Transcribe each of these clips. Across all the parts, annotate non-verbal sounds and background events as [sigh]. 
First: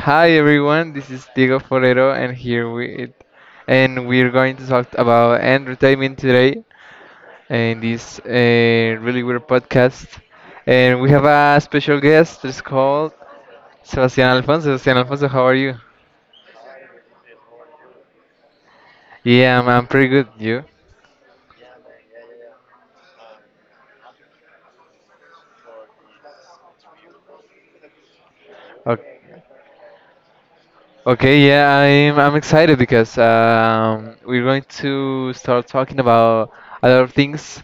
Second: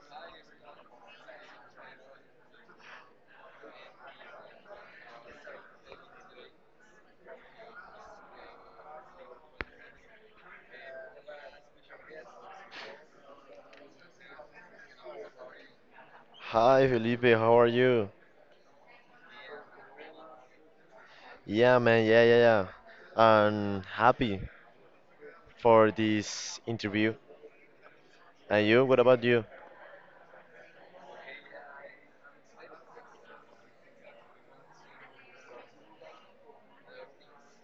Hi everyone, this is Diego Forero, and here we and we're going to talk about entertainment today in this really weird podcast. And we have a special guest that's called Sebastian Alfonso. Sebastian Alfonso, how are you? Hi Felipe, how are you? Yeah, I'm pretty good. You? Yeah, man, yeah, yeah, yeah. I'm happy for this interview. And you? What about Okay, you? okay, yeah, I'm excited because we're going to start talking about a lot of things.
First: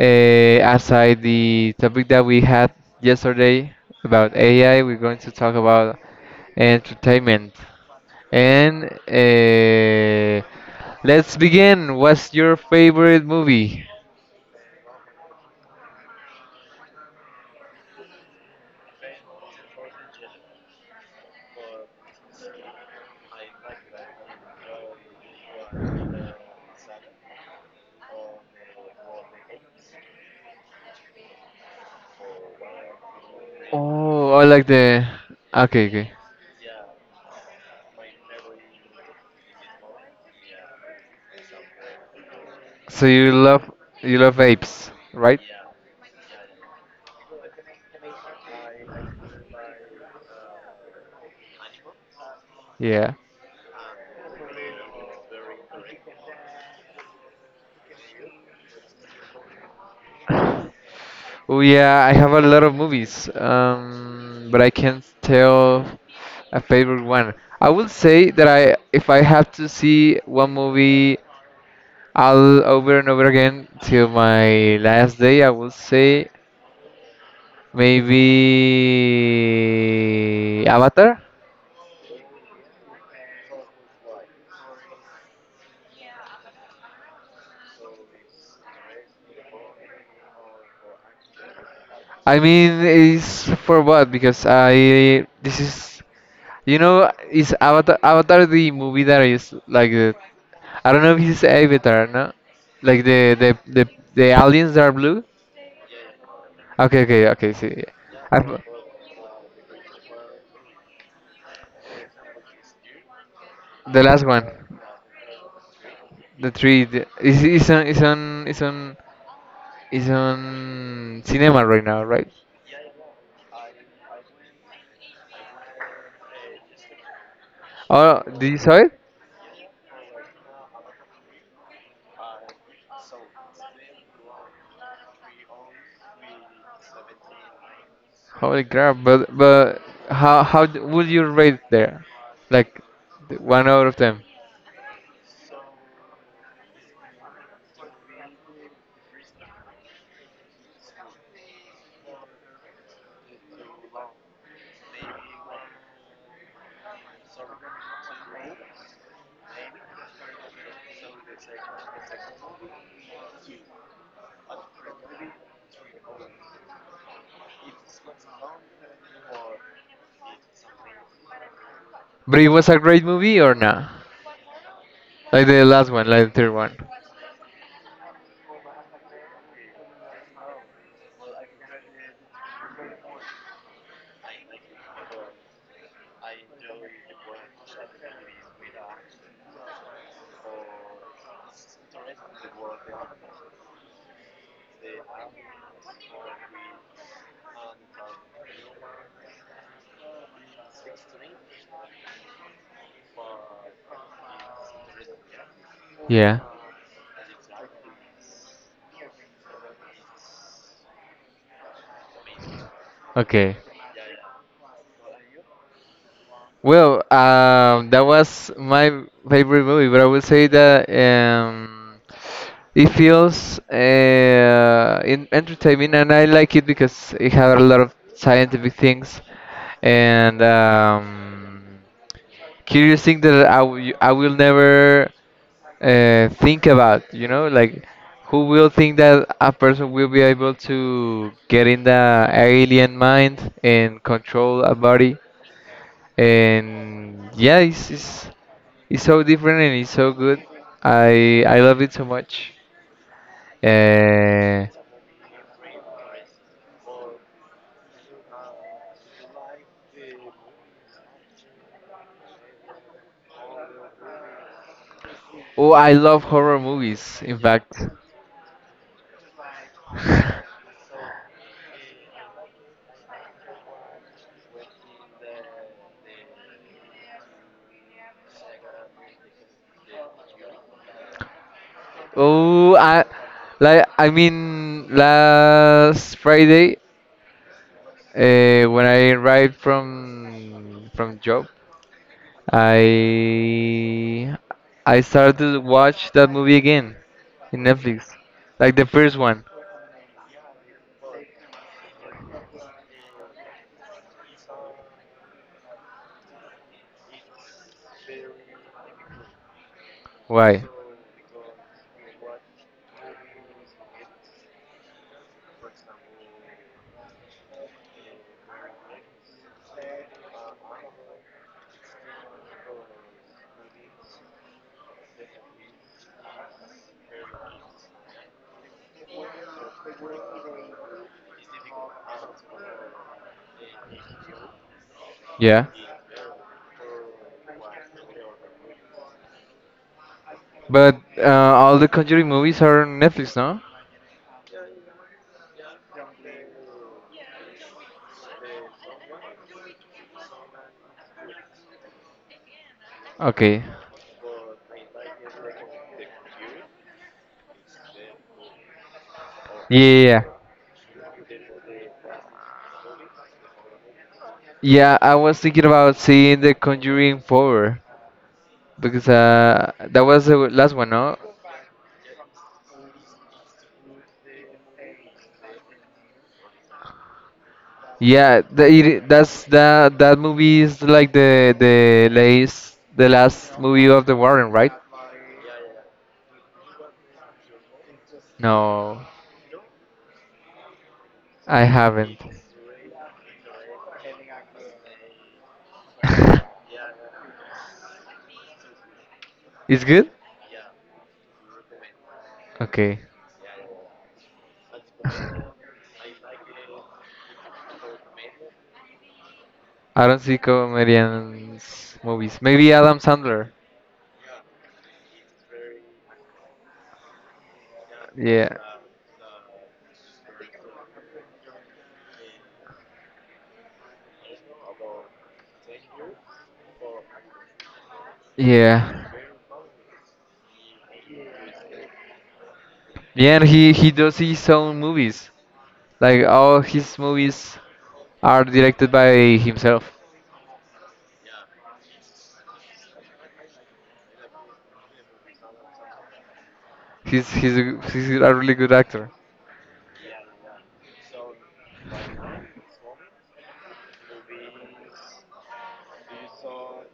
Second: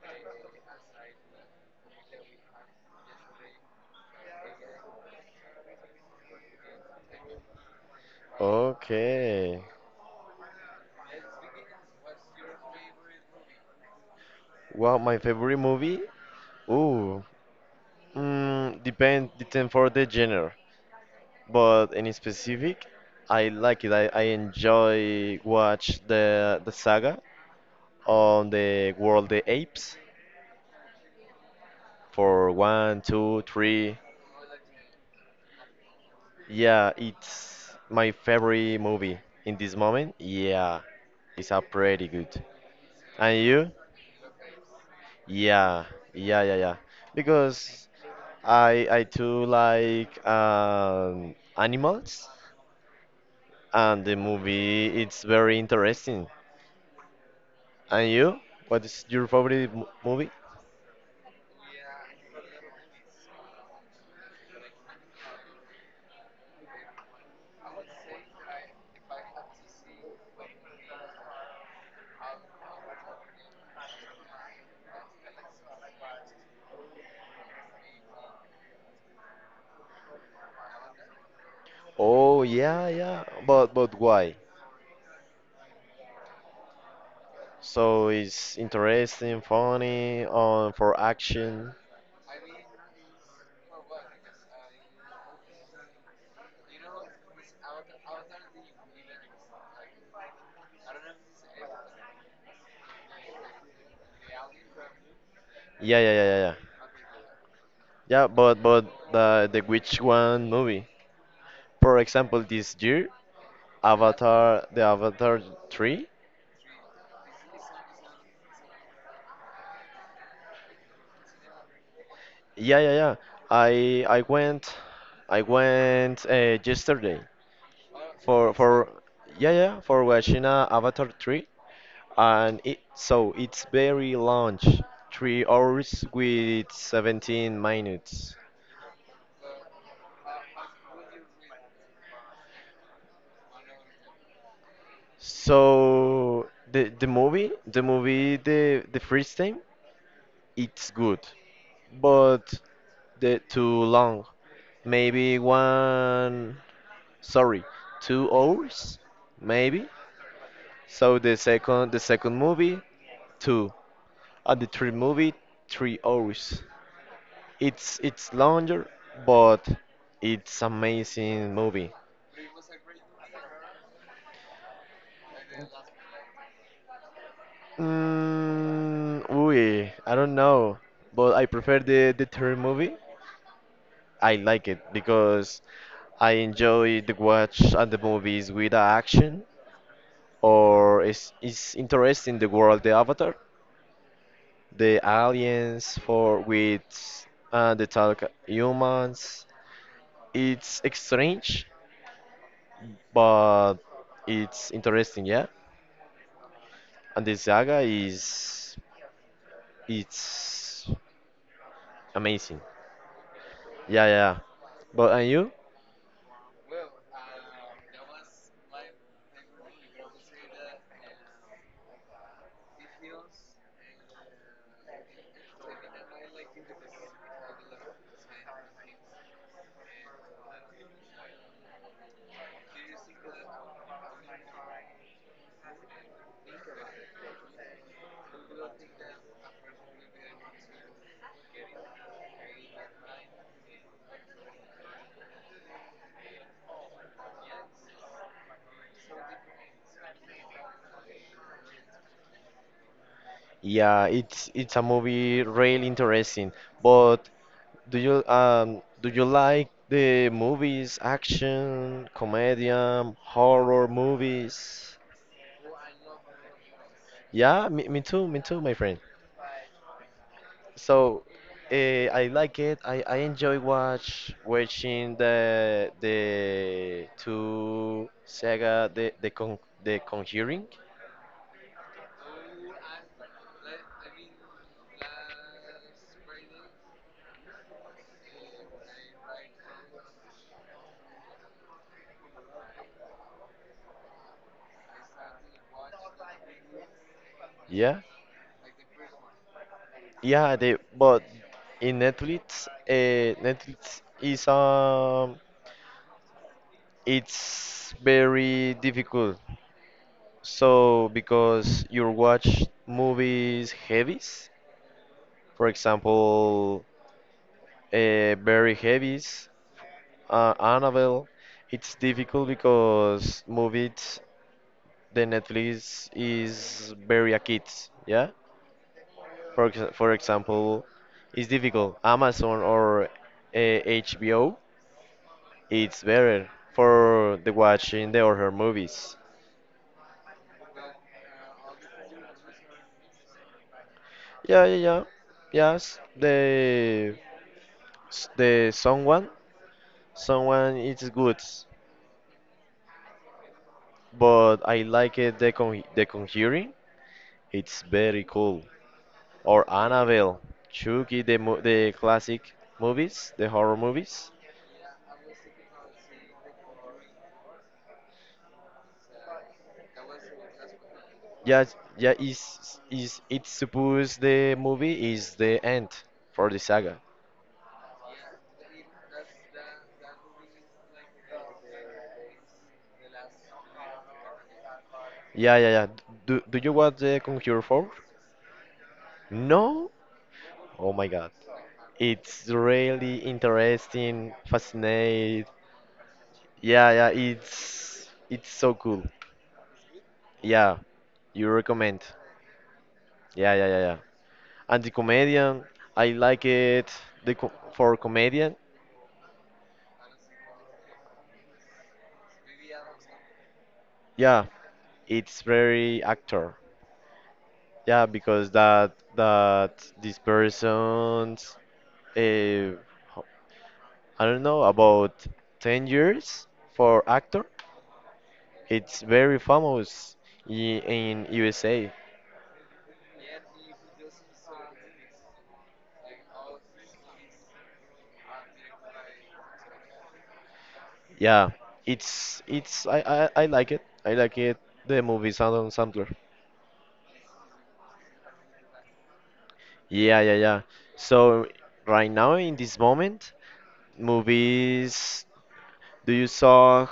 Aside the topic that we had yesterday about AI, we're going to talk about entertainment. And Okay. Let's begin. What's your favorite movie? Well, my favorite movie? Ooh, depend for the genre, but any specific? I like it. I enjoy watch the saga on the World of the Apes for one, two, three. Oh, I like the. Okay, okay. Yeah, it's my favorite movie in this moment. Yeah, it's a pretty good. So And you? You love apes, right? Yeah, yeah, yeah, yeah. Because I too like animals, Yeah. and the movie it's very interesting. And you? What is your favorite movie? Oh yeah, I have a lot of movies, but I can't tell a favorite one. I would say that I, if I have to see one movie all over and over again till my last day, I would say maybe Avatar. Oh yeah, yeah. But why? So it's interesting, funny, on for action. I mean, it's for what? Because I this is you know is Avatar the movie that is like the, I don't know if he's Avatar, no? Like the aliens that are blue. Yeah, yeah, yeah, yeah, yeah. Okay, okay, okay. See, yeah. Yeah, but the which one movie? For example, this year, The last one, Avatar, the Avatar 3. the three. The, is on is on is on is on cinema right now, right? Yeah, yeah, yeah. I I went I went yesterday Oh, did for you for saw it? yeah for watching Avatar 3, and it so it's very long, 3 hours with 17 minutes. Holy crap! But how would you rate there? Like the one out of ten. So the movie the first time it's good, but the too long. Maybe one, sorry, 2 hours, maybe. So the second movie, two, and the third movie, 3 hours. It's longer, but it's amazing movie. But it was a great movie or not? Like the last one, like the third one. Mm, ooh, I don't know, but I prefer the third movie. I like it because I enjoy the watch and the movies with the action or is interesting the world the Avatar, the aliens for with the talk humans. It's strange, but it's interesting, yeah. Yeah. And the saga is it's amazing. Okay. Yeah, yeah. But and you? Well, that was my favorite movie, but I would say that it feels in entertaining, and I like it because it had a lot of scientific things and curious things that I will never think about. You know, like who will think that a person will be able to get in the alien mind and control a body? And yeah, it's it's so different and it's so good. I love it so much. Yeah, Uh, it's a movie really interesting. But do you like the movies, action, comedian, horror movies? oh, I love horror movies. In Yeah, fact, me, me too, my friend. [laughs] So, uh, I like it. I enjoy watching the two Sega the con the Conjuring. oh, I mean last Friday, when I arrived from job, I I started to watch that movie again in Yeah, Netflix, like the first one. yeah. The but in Netflix, Netflix is it's very difficult. Why? So because you watch movies heavies, for example, very heavies. Annabelle, it's difficult because movies, the Netflix is very a kids, yeah? For, for example, it's difficult. Amazon or HBO, Yeah. it's better for the watching the horror movies. But all the Conjuring movies are on Netflix, no? Yeah, yeah, yeah. Yes, the the someone, someone it's good, Okay. but I like it the con the Conjuring. It's very cool. Or Yeah. Yeah. Annabelle, Chucky, the the classic movies, the horror movies. Yeah, I was thinking about seeing the Conjuring 4 because that was the last one, no? Yeah, yeah, is it supposed the movie is the end for the saga. Yeah, the, it, that's that that movie is like the last movie of the Warren, right? Yeah, yeah, yeah. Do you watch the Conjure 4? No, No? Oh my God. I haven't. It's really interesting, fascinating. [laughs] Yeah, yeah, it's so cool. It's good? Yeah, you recommend. Okay. Yeah, yeah, yeah, yeah. And the comedian, I like it. The co for comedian, I don't see comedians movies. Maybe Adam Sandler. yeah, it's very actor. Yeah, because Yeah. that this person's uh, I don't know about 10 years for actor. It's Yeah. very famous in USA. Yeah, and he does his own movies. Like all his movies are directed by himself. Yeah, it's I I like it. I like it. The movie Sound Sampler. He's a really good actor. Yeah, yeah, yeah. So right now in this moment, movies. Do you saw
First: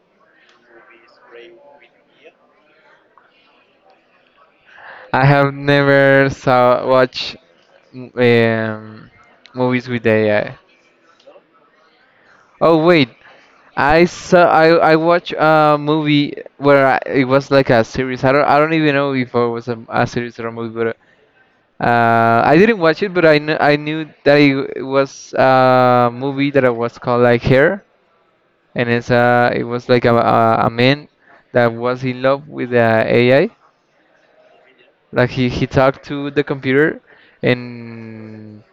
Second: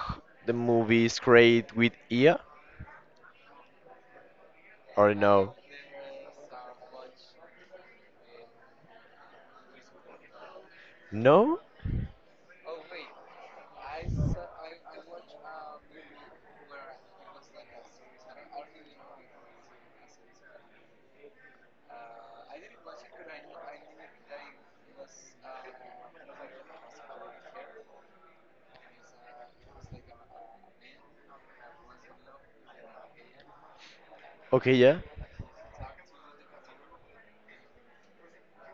the movies create with IA? Or I have no? never saw watch m- um, movies with AI. No? Oh wait, I saw I watched a movie where I, it was like a series. I don't even know if it was a series or a movie, but I didn't watch it. But I knew that it was a movie that I was called like Hair. And it's uh, it was like a man that was in love with the AI, Okay, yeah. like he talked to the computer and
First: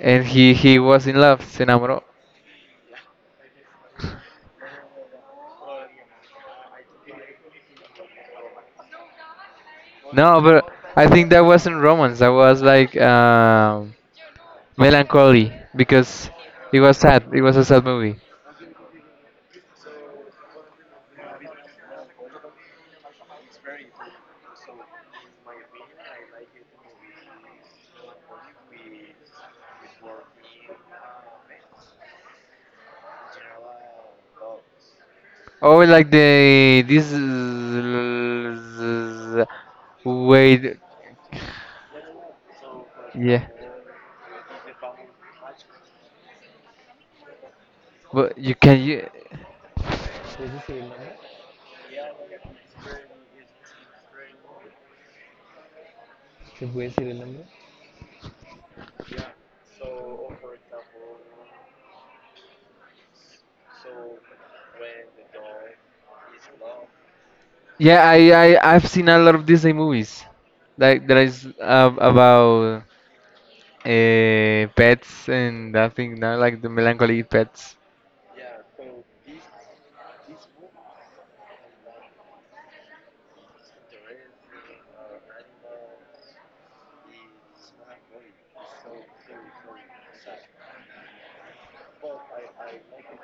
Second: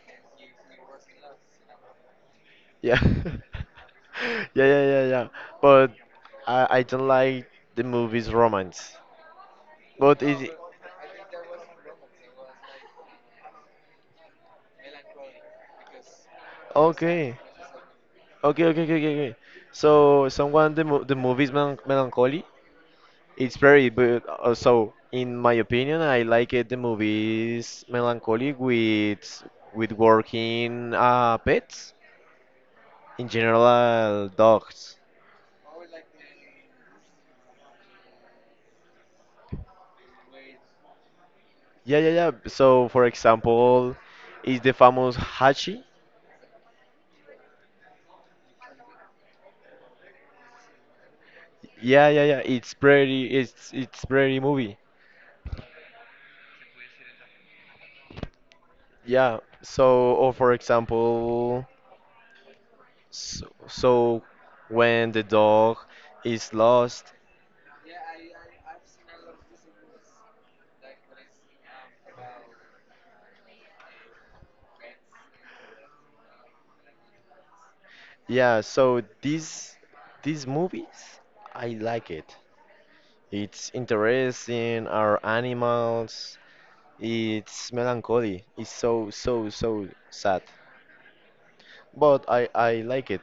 and he was in love, se enamoró. Yeah. [laughs] Yeah, yeah, yeah, yeah. But I don't like the movies romance. But No, it but I think that wasn't romance, that was like melancholy because it was sad, okay. it was a sad movie. Okay, okay, okay, okay. Okay. So someone the movie's melancholy. It's very but so in my opinion, I like it. The movie's melancholy with working pets. In general, dogs. Oh, like the wait. Yeah, yeah, yeah. So, for Yeah. example, is the famous Hachi? But you can you. There's a serial number. Yeah, yeah, yeah. It's pretty. It's pretty movie. ¿Se puede serial number? Yeah. So, or for example, so, so when the dog is lost. Yeah, I've seen a lot of Disney movies, like there is about pets and that thing now, like the melancholy pets. Yeah. So these movies, I like it. It's interesting. Our animals. It's melancholy. It's so so so sad. But I like it.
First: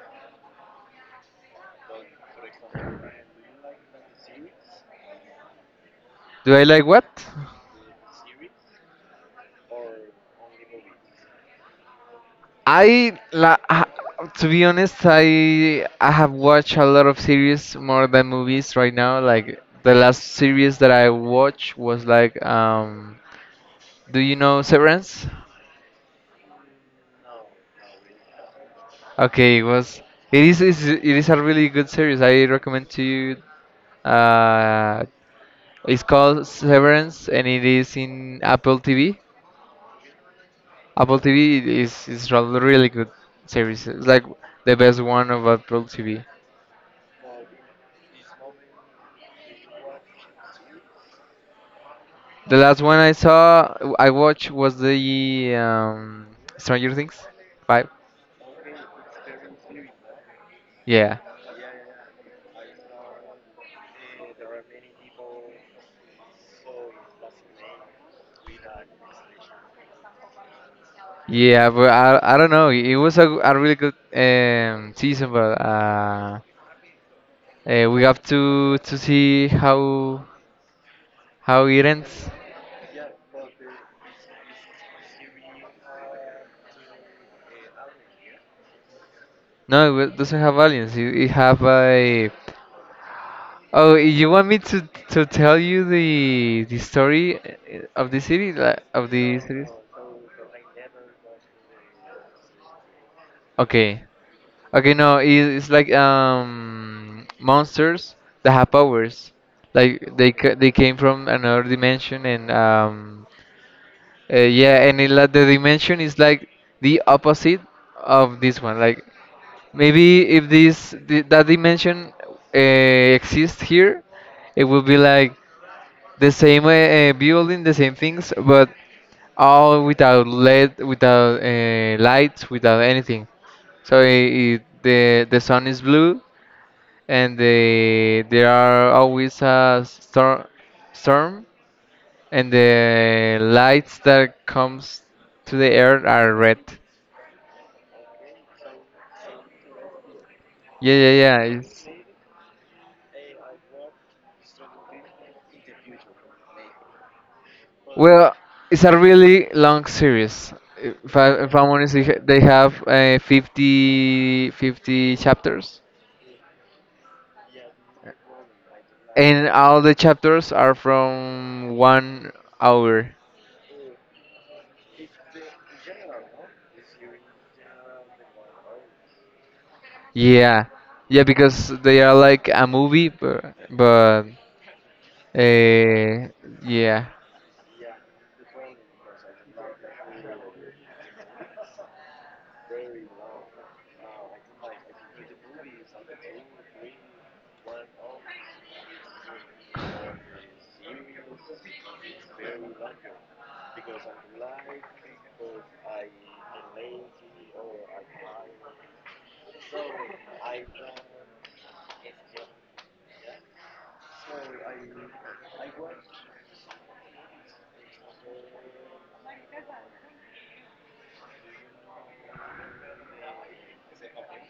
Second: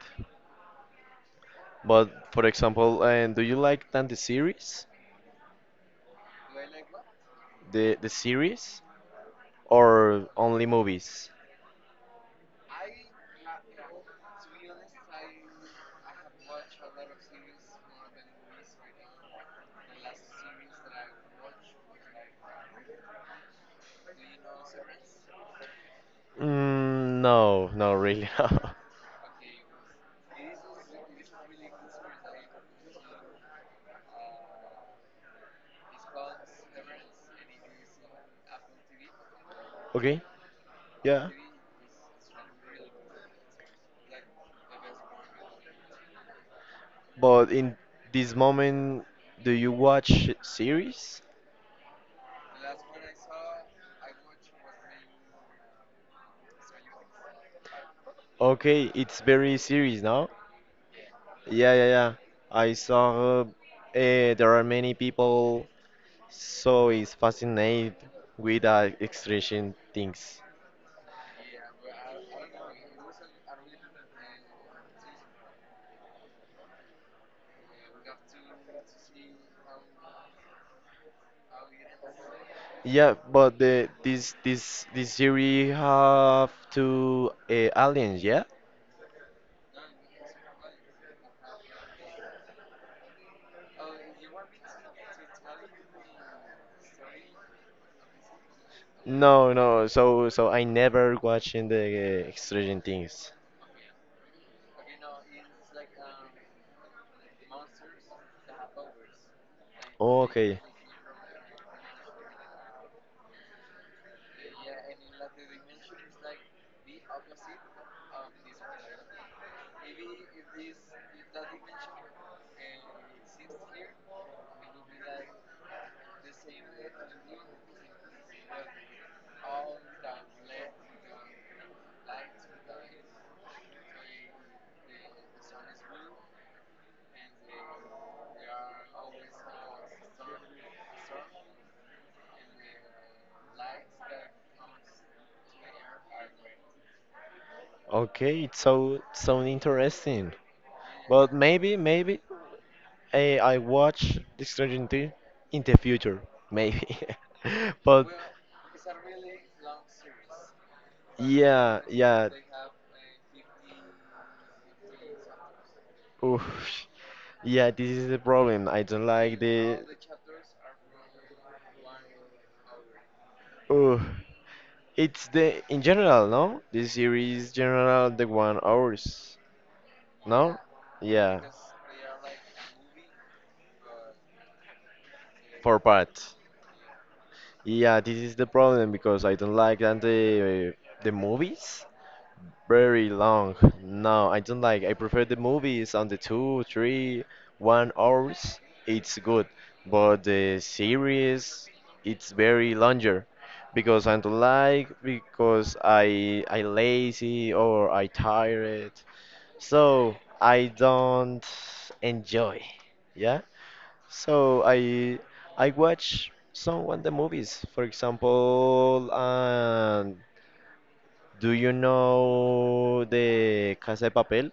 But for example, and do you like than the series, Do I like what? The series, or only movies? I la ha- to be honest, I have watched a lot of series more than movies right now. Like the last series that I watched was like, um, do you know Severance? Mm, no, no, really. [laughs] Okay, it was, it is a really good series. I recommend to you. Uh, it's called Severance, and it is in Apple TV. Okay, Apple yeah. TV is a really good series. It's like the best one of Apple TV. But in this moment, do you watch series? The last one I saw, I watched was the Stranger Things five. Okay, it's very serious now. Yeah, Yeah, yeah, yeah. I saw there are many people so is fascinated with extradition things. yeah, but I don't know. It was a really good season, but we have to see how. How it ends? Yeah, but the this this series have two aliens, yeah? No, it doesn't have aliens. It have a. Oh, you want me to tell you the story of the city, like of the No, series? no. So so I never watching the Stranger Things. Okay. Okay, no, it, it's like, um, monsters that have powers. Like Okay, they came from another dimension and um, yeah, and it, like, the dimension is like the opposite of this one. Like maybe if this the, that dimension exists here, it would be like the same building, the same things, but all without lead, without lights, without anything. So it, the sun is blue, and the there are always a storm, and the lights that comes to the earth are red. okay. It's so so interesting. Yeah, yeah, But yeah. maybe It's, maybe I watch the Stranger Things in the future, maybe. [laughs] But well, it's a really long series. If, I, if I'm yeah, honest, yeah. they have 50 50 chapters, Oof. Yeah, this is the problem. I don't like and all the. the chapters are from 1 hour. Ooh. It's the in general, no? The series general the 1 hours, no? Yeah, yeah, Yeah, because they are like a movie, but four uh, parts. yeah, Yeah, this is the problem because I don't like that the movies. Very long. No, I don't like. I prefer the movies on the two, three, 1 hours. It's good, but the series it's very longer because I don't like because I lazy or I tired. So I don't enjoy. Yeah. So I watch some of the movies. For example, do you know the Casa de Papel?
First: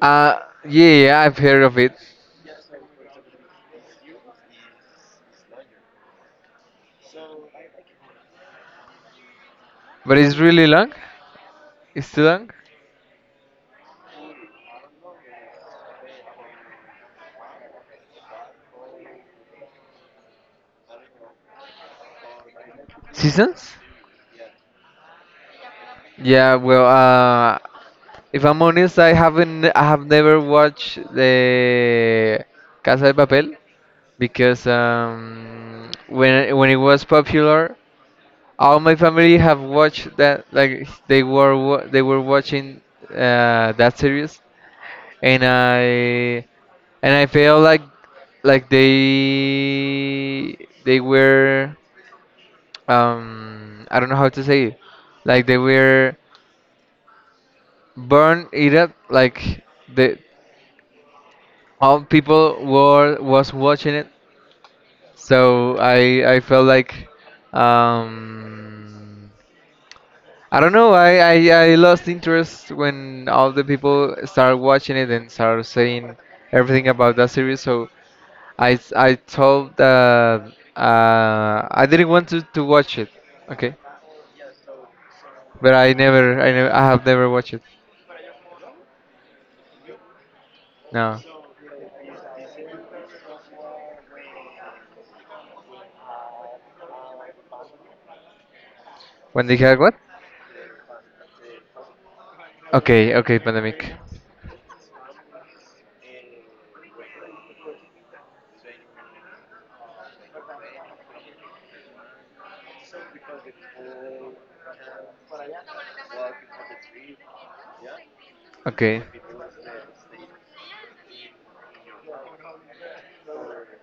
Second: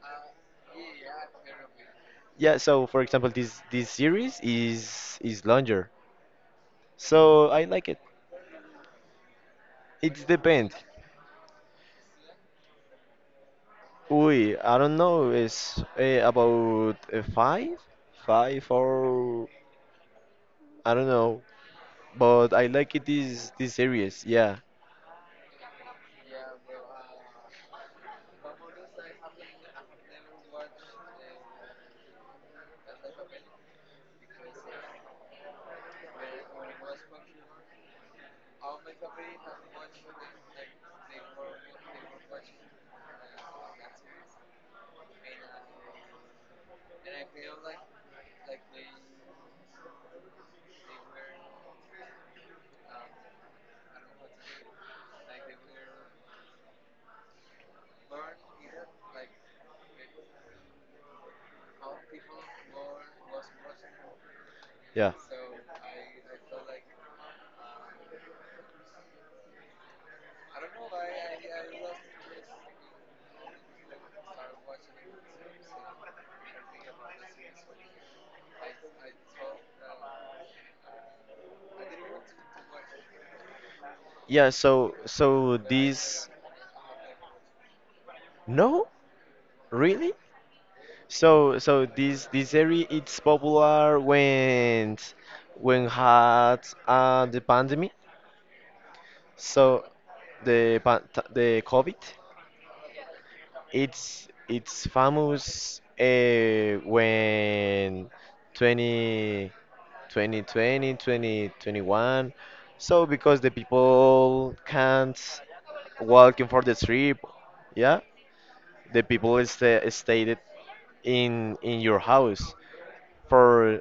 uh, yeah, yeah, I've heard of it, Yeah, so for example, this series is longer, so I like it. but It it's really depends. long. It's too long. Uy, I don't know. It's about five, five or I don't know, but I like it Seasons? this series. Yeah, Yeah, well, if I'm honest, I haven't, I have never watched the Casa de Papel because when it was popular, all my family have watched that. Like they were watching that series, and I, and I feel like they were, um, I don't know how to say it. Like they were burn it up like the all people were was watching it, yeah, so I felt like, um, I don't know, I lost interest when all the people started watching it and started saying everything about that series, so I told that uh, I didn't want to watch it. Okay. yeah. So so But i this never i never I have never watched it. no, really? No. So, so this area it's popular when had the pandemic. When they had So what? the the COVID, Okay, okay, pandemic. It's famous when 20, 2020, 2021. So because the people can't walking for the trip, yeah, Okay. the people stay, stayed in your house for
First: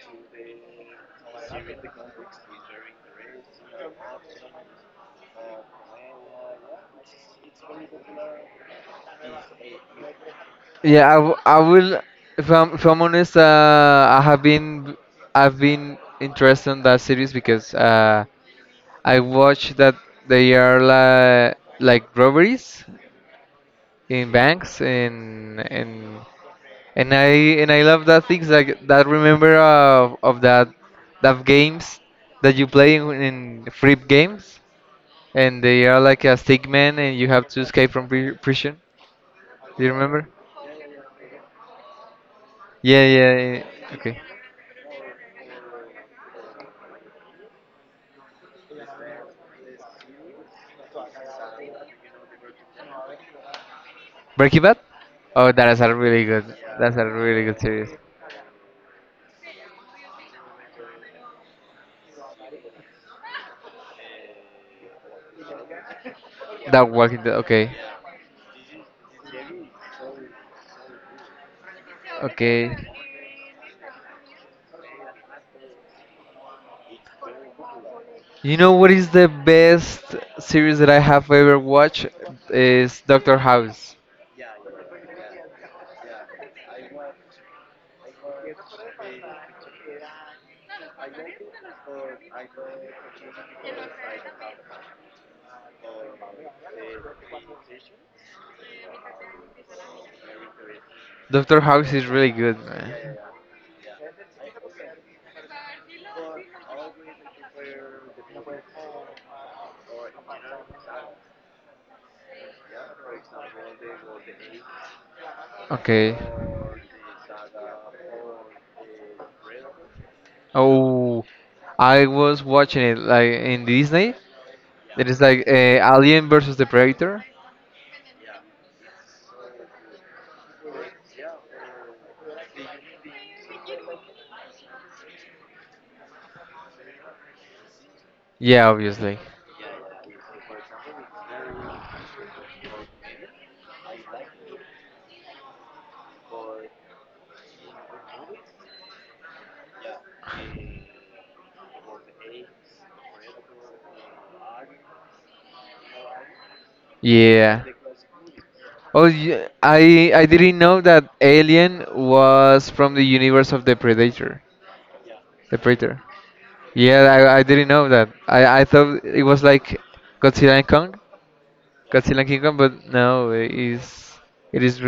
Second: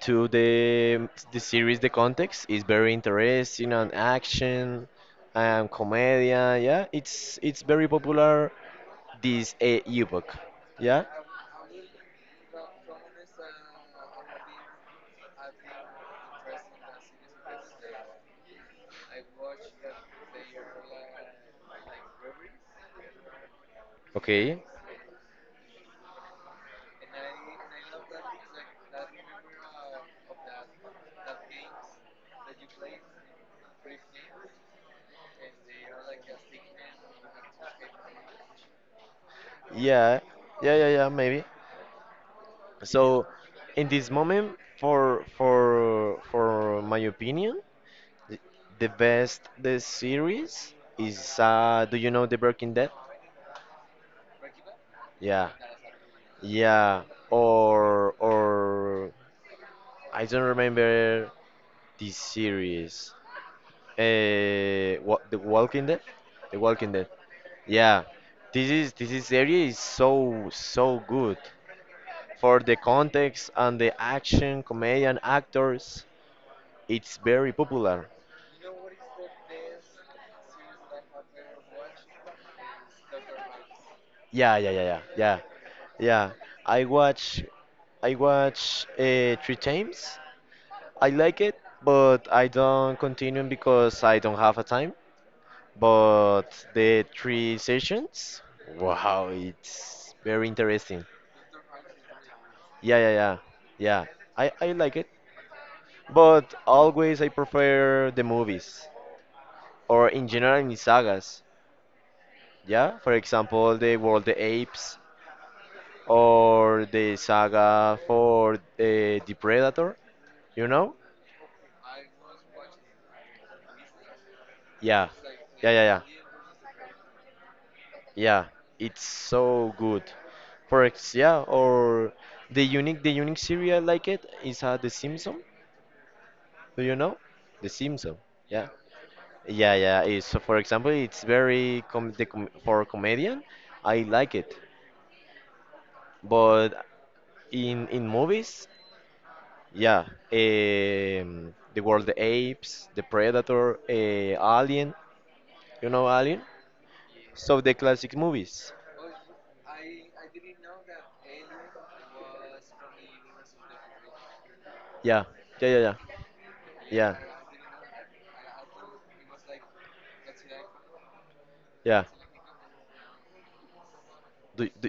to the series the context is very interesting and action and comedia. Yeah, it's very popular this epoch. Yeah. Yeah, I will. If I'm honest, I have been, I've been interested in that series because I watched that they are like robberies in Okay. banks and I, and I love that things like that. Remember of that that games that you play in free games, and they are like a stick man and you have to escape from prison. Do you Yeah, remember? yeah, yeah, yeah, maybe. Yeah, So yeah, yeah. in this Okay. moment for my opinion, the best the series is do you know The Breaking Dead? Breaking Bad? Yeah. Oh, that is a really good. That's Yeah. a really good series. Or I don't remember this series. Uh, what, The Walking Dead? The That Walking Dead. Walking Dead. Okay, Yeah. This is series is so so good. For okay. the context and the action, comedian actors, it's very popular. You know what is the best series that I have ever watched? Is Doctor House. Yeah, yeah, yeah, yeah, yeah. Yeah, I watch I watch three times. I like it, but I don't continue because I don't have a time. But the three sessions, wow, it's very interesting. Doctor House is really good, Yeah, yeah, man. yeah, yeah. I like it, but always I prefer the movies or in general in sagas. Yeah, for example, the World the Apes Okay. or the saga for the Predator. You know, Oh, I was watching it like in Disney. yeah, It is like yeah, yeah, yeah, Alien versus the Predator. yeah. It's so good. For ex, yeah, or the unique series I like it is The Simpsons. Do you know The Simpsons? Yeah, Yeah, obviously. yeah, yeah. It's, so for example, it's very com the com for comedian. I like it, but in movies, yeah, the World the Apes, the Predator, Alien. You know Alien? So Yeah. the classic movies. Oh, yeah, I didn't know that Alien was from the universe of the Predator. Yeah, The yeah, yeah, yeah, Predator. Yeah, yeah. I didn't know that. I thought it was like Godzilla and Kong, Yeah. Godzilla and King Kong, but no, it is, it Do, is do,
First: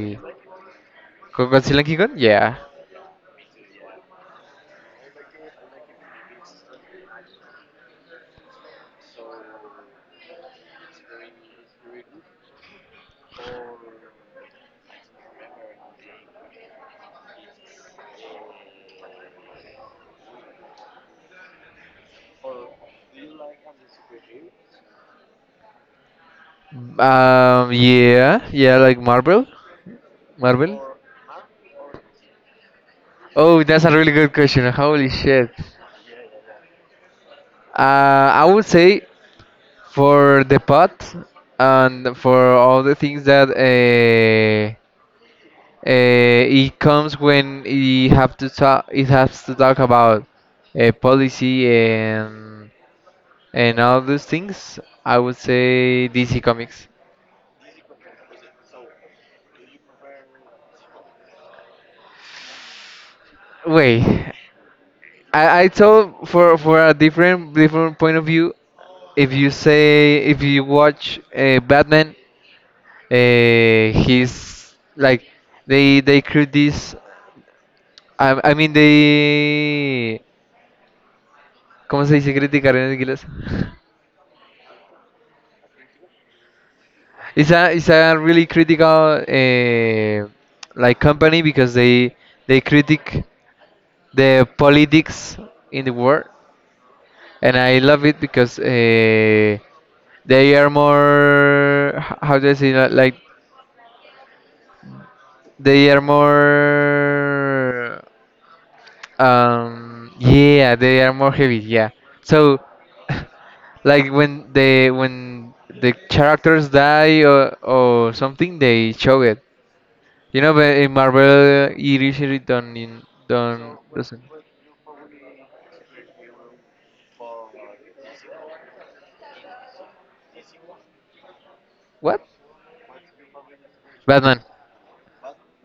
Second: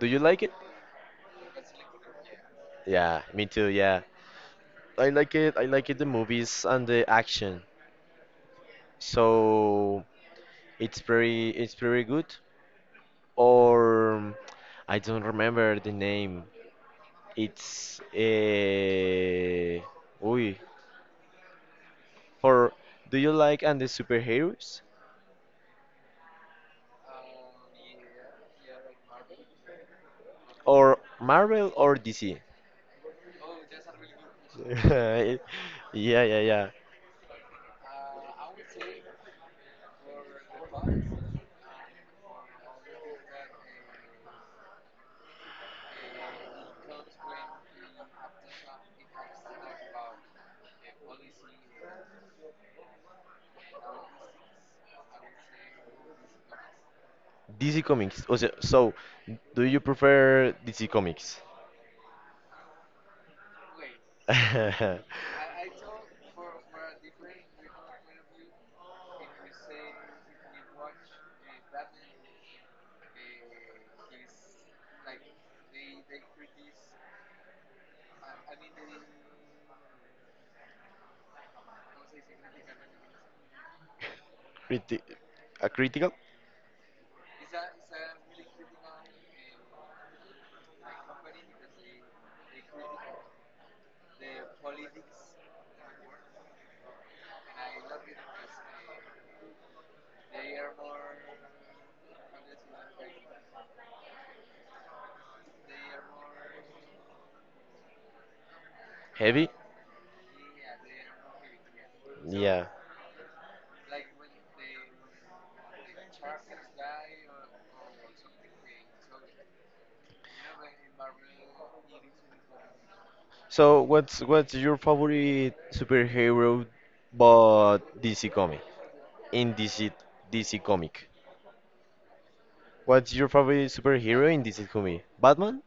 do you like it? Godzilla and King Kong? Yeah. Yeah, me too, yeah. I like it. I like it the movies and the action. So it's very good. Or I don't remember the name. It's a. Uy. For do you like and the superheroes? Yeah, yeah, like Marvel, Marvel. Or Marvel or DC? Oh, that's a really good question. [laughs] Holy Yeah, shit. yeah, yeah. I would say for the pot and for all the things that it comes when it have to talk, it has to talk about policy and all those things. I would say DC Comics. DC Comics. Oh, so, so, do you prefer DC Comics? [laughs] Wait, I I told for a different point of view. If you say if you watch Batman, he's like they create this. I mean they, ¿cómo se dice criticar en inglés? [laughs] Criti- a critical? It's a, it's a really critical like company because they critic the politics in the world, and I love it because they are more, how do I say that? Like they are more. Heavy? Yeah, they are more heavy. Yeah. So, Yeah. [laughs] like when the characters die or something, they show it. You know, but in Marvel, it usually don't in don't So doesn't. what's your favorite superhero but DC comic? In DC comic. What? What's your favorite superhero in Batman. DC comic? Batman?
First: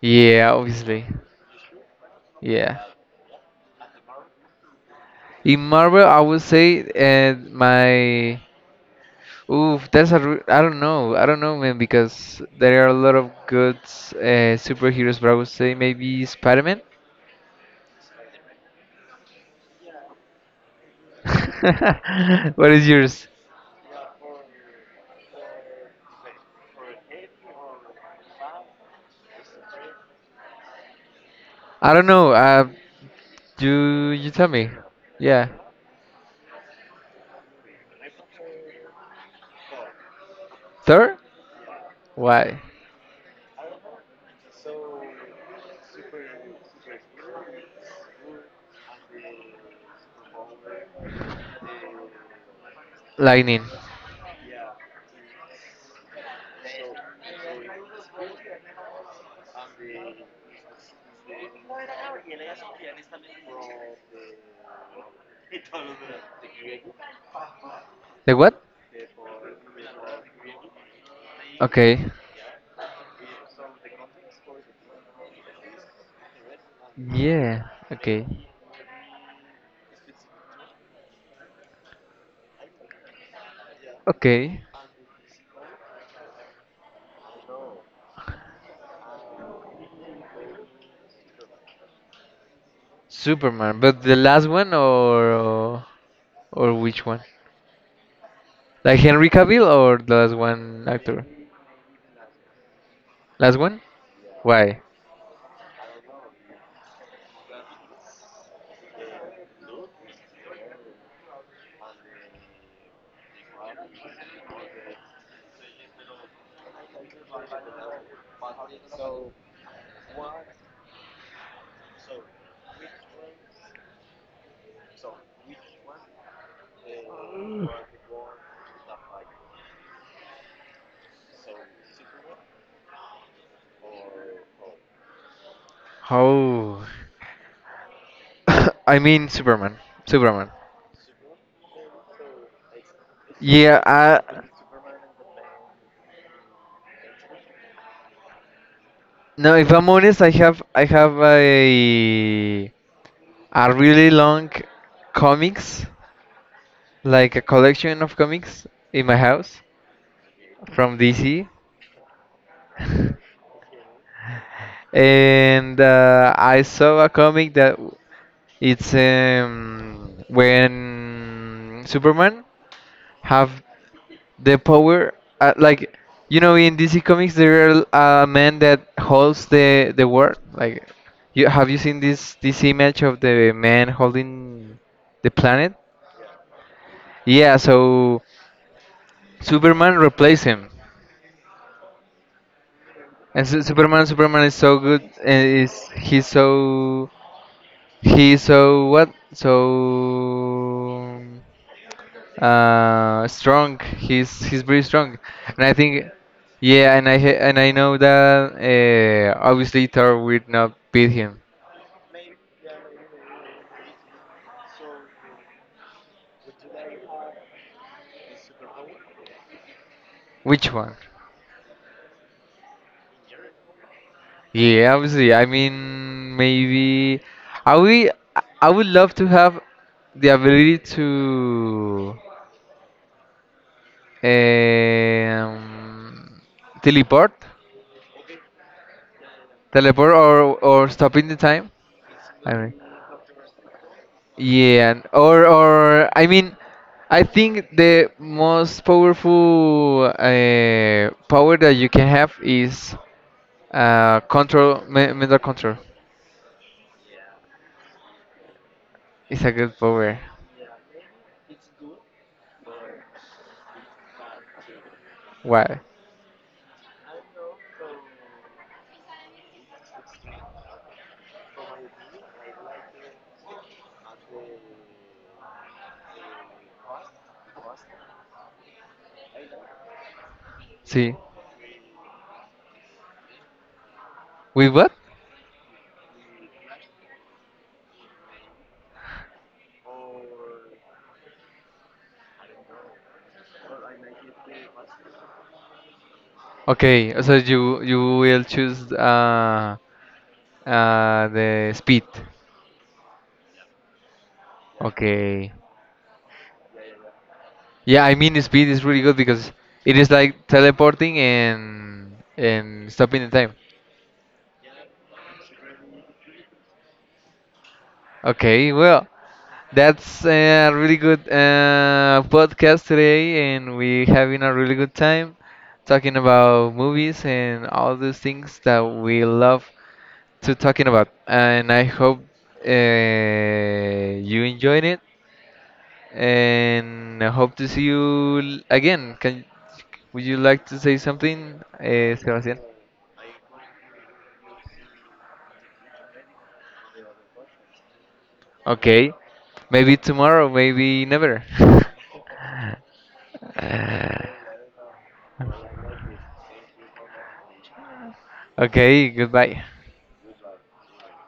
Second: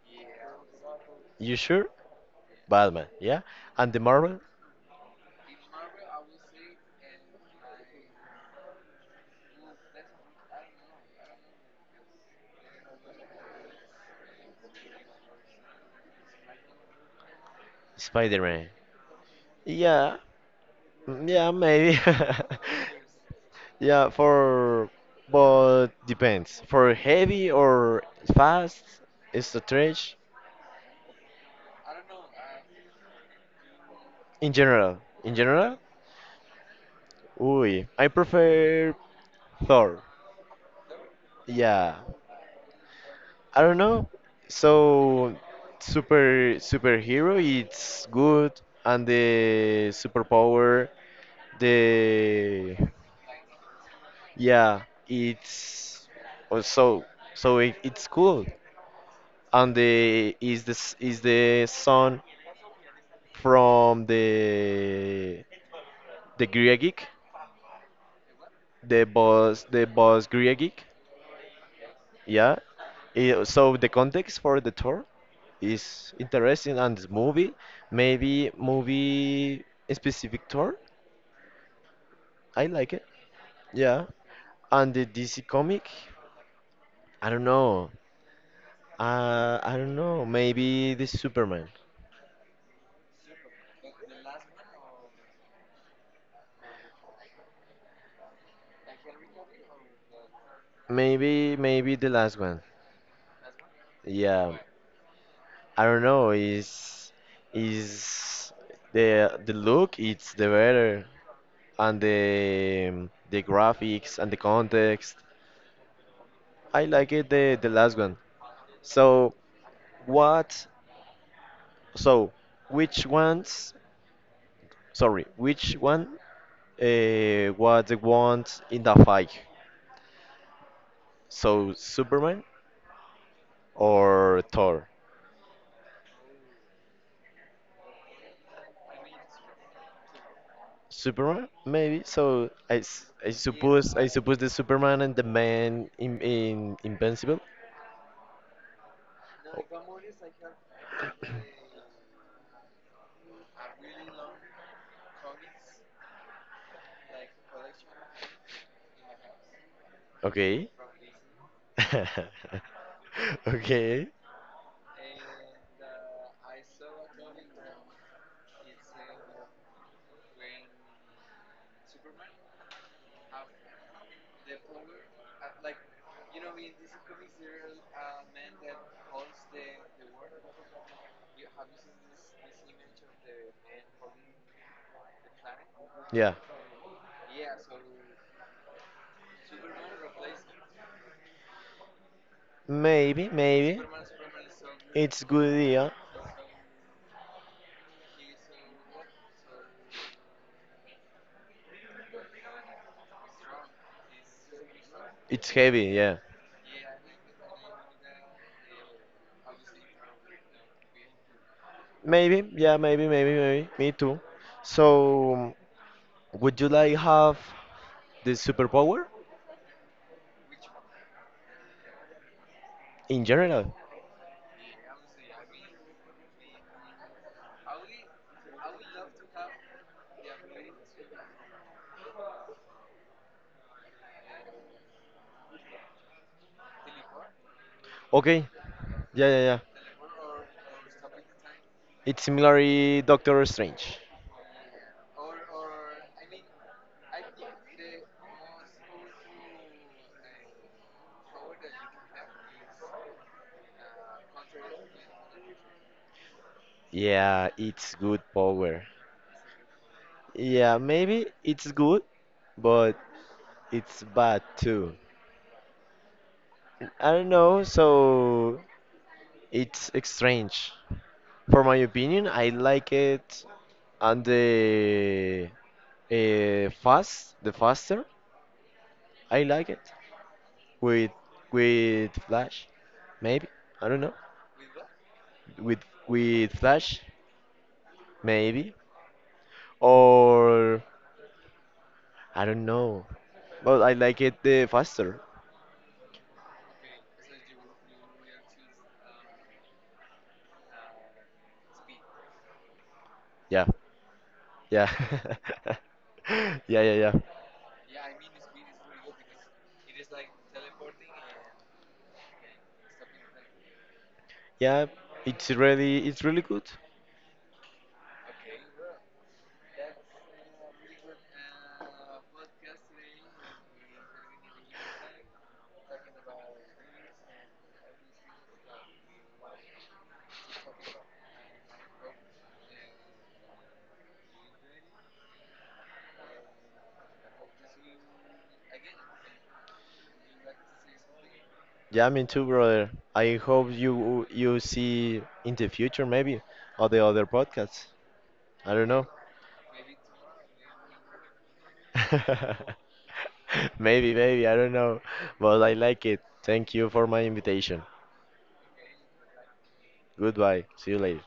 Yeah, obviously. You sure? Yeah. Batman, yeah. And the Marvel? In Marvel, I would say, and my, oof, I don't know, man, because there are a lot of good superheroes, but I would say maybe Spider-Man. Spider-Man. Yeah, mm, yeah, maybe. [laughs] What is yours? [laughs] Yeah, for but depends. For heavy or fast it's stretch I don't know. You you tell in me. general. In Yeah. general, ooh, I prefer Thor. Thor? Yeah, Why? I don't know. So, super superhero, it's good, and the superpower, the Lightning. yeah, it's also so so it, it's cool, and the is this is the son from the Grieg, The what? The boss Grieg, Okay. yeah. Eh, so the context for the tour is interesting and this movie Yeah. Okay. maybe movie specific tour. I like it, yeah. Okay. And the DC comic, I don't know, I don't know, maybe the Superman. Superman. But the last one or which one? Like Henry Cavill or the last one actor? Maybe maybe the last one. Last one? Yeah, Why? I don't know, is the look it's the better and the graphics and the context. I like it the last one. So what. So, which ones? Sorry, which one was the ones in the fight? So Superman or Thor? How? [coughs] I mean Superman. Superman. Superman, maybe. So I Yeah. suppose I. The Superman and the Man in Invincible. No, if I'm honest, I have [coughs] a really long comics, like a collection of comics in my house Okay. from DC. [laughs] [laughs] Okay. And I saw a comic that it's, when Superman have the power like, you know, in DC Comics there are a man that holds the world, like you have you seen this image of the man holding the planet, Yeah. yeah? So Superman replaced him, Maybe, and Su- maybe. Superman Superman is so good It's and good, is yeah. he's so, he's so what, so uh, strong, he's very strong, It's and I heavy, think, yeah. yeah, and and I know that uh, obviously Thor would not beat him. Maybe, yeah, maybe, maybe, maybe. Me too. So, would you like have the superpower Which one? in general? Yeah, obviously, I mean maybe I would, I would love to have the ability to, um, teleport. Okay. Yeah, yeah, yeah. Teleport or stop in the time. It's I mean, similarly Doctor Strange. yeah, and, or I mean, I think the most powerful power that you can have is control, mental control. Yeah, it's good power. It's a good power. Yeah, maybe it's good, but it's bad too. Why? I don't know, so it's strange. For my opinion, I like it and the fast, the faster. I like it. With See, Flash, maybe. I don't know. with what? With Flash, maybe. Or I don't know. But I like it the faster. Okay, so you will choose the speed. Yeah. Yeah. Okay. [laughs] Yeah, yeah, yeah. Yeah, I mean the speed is really good because it is like teleporting and stopping the time. Yeah, it's really good. Okay, well, that's a really good podcast today, and we having a really good time talking about movies and all those things that we love to talking about. And I hope you enjoyed it, and I hope to see you again. Can, would you like to say something, Yeah, me too, Sebastian? brother. I hope you see in the future maybe or the other podcasts. I don't know. Okay, maybe tomorrow, maybe never. [laughs] Maybe, maybe, I don't [laughs] know. But I like it. Thank you for my invitation. Okay, goodbye. Goodbye. See you later.